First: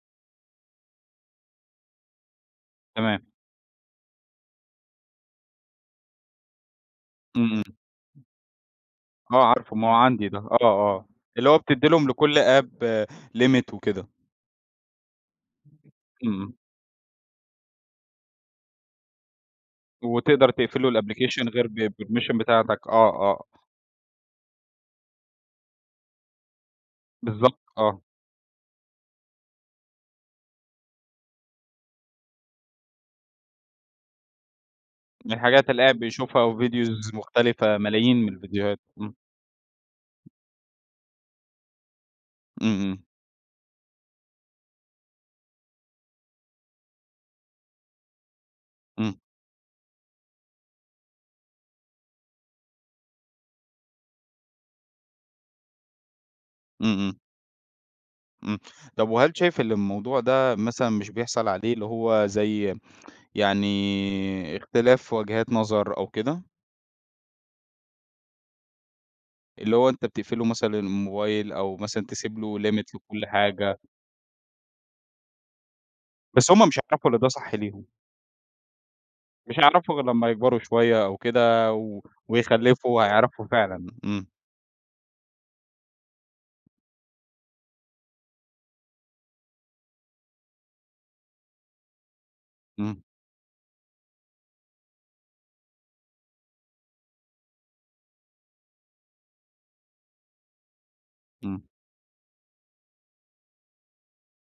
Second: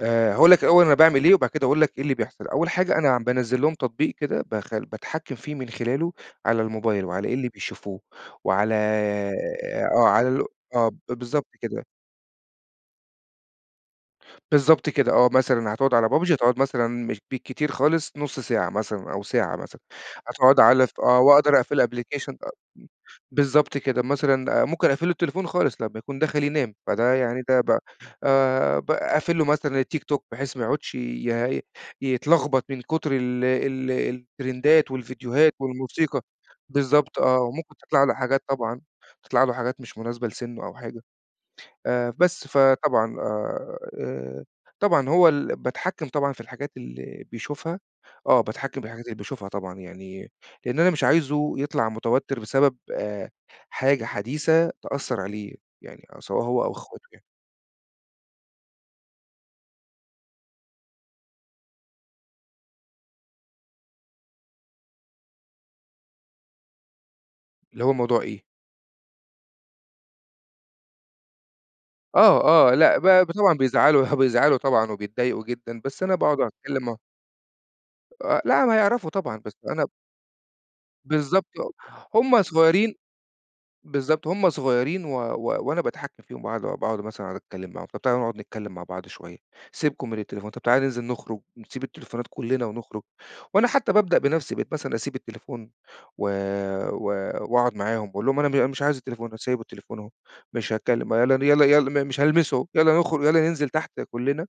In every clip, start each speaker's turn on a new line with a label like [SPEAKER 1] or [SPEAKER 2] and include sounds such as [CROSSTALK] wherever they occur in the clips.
[SPEAKER 1] آآ، هاقول لك الأول أنا باعمل إيه وبعد كده هاقول لك إيه اللي بيحصل. أول حاجة أنا
[SPEAKER 2] تمام.
[SPEAKER 1] بانزل لهم تطبيق كده بخ بتحكم فيه من خلاله على الموبايل وعلى إيه اللي
[SPEAKER 2] إمم.
[SPEAKER 1] بيشوفوه، وعلى
[SPEAKER 2] آه، عارفه ما هو
[SPEAKER 1] آه، على
[SPEAKER 2] عندي ده.
[SPEAKER 1] ال
[SPEAKER 2] آه،
[SPEAKER 1] آه، ب
[SPEAKER 2] آه، اللي
[SPEAKER 1] بالضبط
[SPEAKER 2] هو
[SPEAKER 1] كده.
[SPEAKER 2] بتدي لهم لكل app limit وكده.
[SPEAKER 1] بالضبط كده، آه، مثلًا هتقعد على PUBG؟
[SPEAKER 2] إمم، إمم.
[SPEAKER 1] هتقعد مثلًا مش بكتير خالص نص ساعة مثلًا أو ساعة مثلًا،
[SPEAKER 2] وتقدر
[SPEAKER 1] هتقعد
[SPEAKER 2] تقفل
[SPEAKER 1] على
[SPEAKER 2] له
[SPEAKER 1] ف آه،
[SPEAKER 2] الأبلكيشن
[SPEAKER 1] وأقدر
[SPEAKER 2] غير
[SPEAKER 1] أقفل الأبلكيشن
[SPEAKER 2] بpermission
[SPEAKER 1] أ أم
[SPEAKER 2] بتاعتك. آه، آه.
[SPEAKER 1] بالضبط كده. مثلًا ممكن أقفل له التليفون خالص، لمّا يكون داخل ينام. فده يعني ده
[SPEAKER 2] بالضبط،
[SPEAKER 1] بقى
[SPEAKER 2] آه.
[SPEAKER 1] آآ، باقفل له مثلًا التيك توك، بحيث ما يقعدش ي يتلغبط من كتر ال ال الترندات
[SPEAKER 2] من
[SPEAKER 1] والفيديوهات
[SPEAKER 2] الحاجات اللي قاعد
[SPEAKER 1] والموسيقى،
[SPEAKER 2] بيشوفها وفيديوز
[SPEAKER 1] بالضبط آه، وممكن
[SPEAKER 2] مختلفة،
[SPEAKER 1] تطلع له
[SPEAKER 2] ملايين من
[SPEAKER 1] حاجات
[SPEAKER 2] الفيديوهات
[SPEAKER 1] طبعًا،
[SPEAKER 2] إمم.
[SPEAKER 1] تطلع له حاجات مش مناسبة لسنه أو حاجة. آآ، بس،
[SPEAKER 2] إمم، إمم.
[SPEAKER 1] فطبعًا آآ، آآ، طبعًا هو ال باتحكم طبعًا في الحاجات اللي بيشوفها. آه، باتحكم بالحاجات
[SPEAKER 2] إمم.
[SPEAKER 1] اللي بيشوفها طبعًا يعني لأن أنا مش عايزه يطلع متوتر بسبب آآ، حاجة حديثة تأثر عليه، يعني آآ، سواء هو أو
[SPEAKER 2] إمم،
[SPEAKER 1] أخواته
[SPEAKER 2] إمم.
[SPEAKER 1] يعني.
[SPEAKER 2] إمم. طب، وهل شايف إن الموضوع ده مثلًا مش بيحصل عليه اللي هو زي يعني اختلاف وجهات نظر أو كده؟
[SPEAKER 1] اللي هو موضوع إيه؟
[SPEAKER 2] اللي هو أنت بتقفل له مثلًا الموبايل أو مثلًا تسيب له
[SPEAKER 1] آه، آه.
[SPEAKER 2] limit
[SPEAKER 1] لأ،
[SPEAKER 2] لكل
[SPEAKER 1] ب طبعًا
[SPEAKER 2] حاجة.
[SPEAKER 1] بيزعلوا [CHUCKLES] بيزعلوا طبعًا وبيتضايقوا جدًا، بس أنا باقعد
[SPEAKER 2] بس هُم مش
[SPEAKER 1] أتكلم معا
[SPEAKER 2] هيعرفوا إن ده صح ليهم.
[SPEAKER 1] آآ، لأ، ما يعرفوا طبعًا بس
[SPEAKER 2] مش
[SPEAKER 1] أنا
[SPEAKER 2] هيعرفوا غير لمّا يكبروا شوية أو
[SPEAKER 1] بالضبط،
[SPEAKER 2] كده و
[SPEAKER 1] هُم صغيرين
[SPEAKER 2] ويخلفوا وهيعرفوا فعلًا.
[SPEAKER 1] بالضبط،
[SPEAKER 2] إمم.
[SPEAKER 1] هُم صغيرين و و وأنا باتحكم فيهم باقعد باقعد مثلًا أتكلم معاهم، طب، تعالوا نقعد نتكلم مع بعض شوية، سيبكم من التليفون، طب، تعالوا ننزل نخرج، نسيب التليفونات كلنا ونخرج،
[SPEAKER 2] إمم.
[SPEAKER 1] وأنا حتى بابدأ بنفسي. بقيت مثلًا أسيب التليفون و و وأقعد معاهم وأقول لهم: "أنا م أنا مش عايز التليفون، أنا سايب التليفون اهو، مش هتكلم. يالّا ن يالّا
[SPEAKER 2] إمم.
[SPEAKER 1] يالّا م مش هالمسه، يالّا نخرج، يالّا ننزل تحت كلنا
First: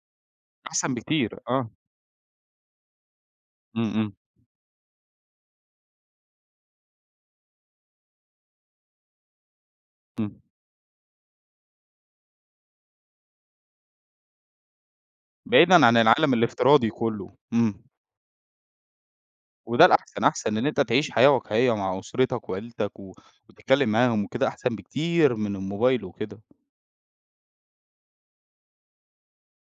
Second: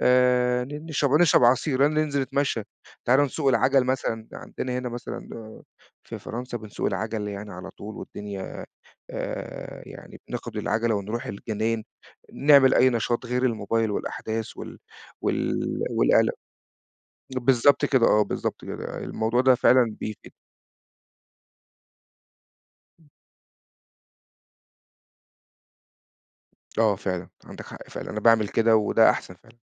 [SPEAKER 1] آآ، ن
[SPEAKER 2] أحسن
[SPEAKER 1] نش
[SPEAKER 2] بكتير،
[SPEAKER 1] ونشرب
[SPEAKER 2] آه.
[SPEAKER 1] عصير، يالّا ننزل نتمشى. تعالوا نسوق
[SPEAKER 2] إمم،
[SPEAKER 1] العجل
[SPEAKER 2] إمم.
[SPEAKER 1] مثلًا." عندنا هنا مثلًا في فرنسا بنسوق العجل يعني على طول والدنيا آآ، يعني
[SPEAKER 2] إمم.
[SPEAKER 1] بناخد العجلة ونروح الجنا ين نعمل أي نشاط غير الموبايل والأحداث وال وال
[SPEAKER 2] بعيدًا عن
[SPEAKER 1] والقلق.
[SPEAKER 2] العالم الافتراضي كله.
[SPEAKER 1] بالضبط
[SPEAKER 2] إمم.
[SPEAKER 1] كده آه، بالضبط كده. الموضوع ده
[SPEAKER 2] وده
[SPEAKER 1] فعلًا
[SPEAKER 2] الأحسن،
[SPEAKER 1] بيفيد.
[SPEAKER 2] أحسن إن أنت تعيش حياة واقعية مع أسرتك وعيلتك
[SPEAKER 1] [UNINTELLIGIBLE]
[SPEAKER 2] و وتتكلم معاهم وكده أحسن بكتير من الموبايل وكده.
[SPEAKER 1] آه فعلًا، عندك حق فعلًا، أنا باعمل كده وده أحسن فعلًا.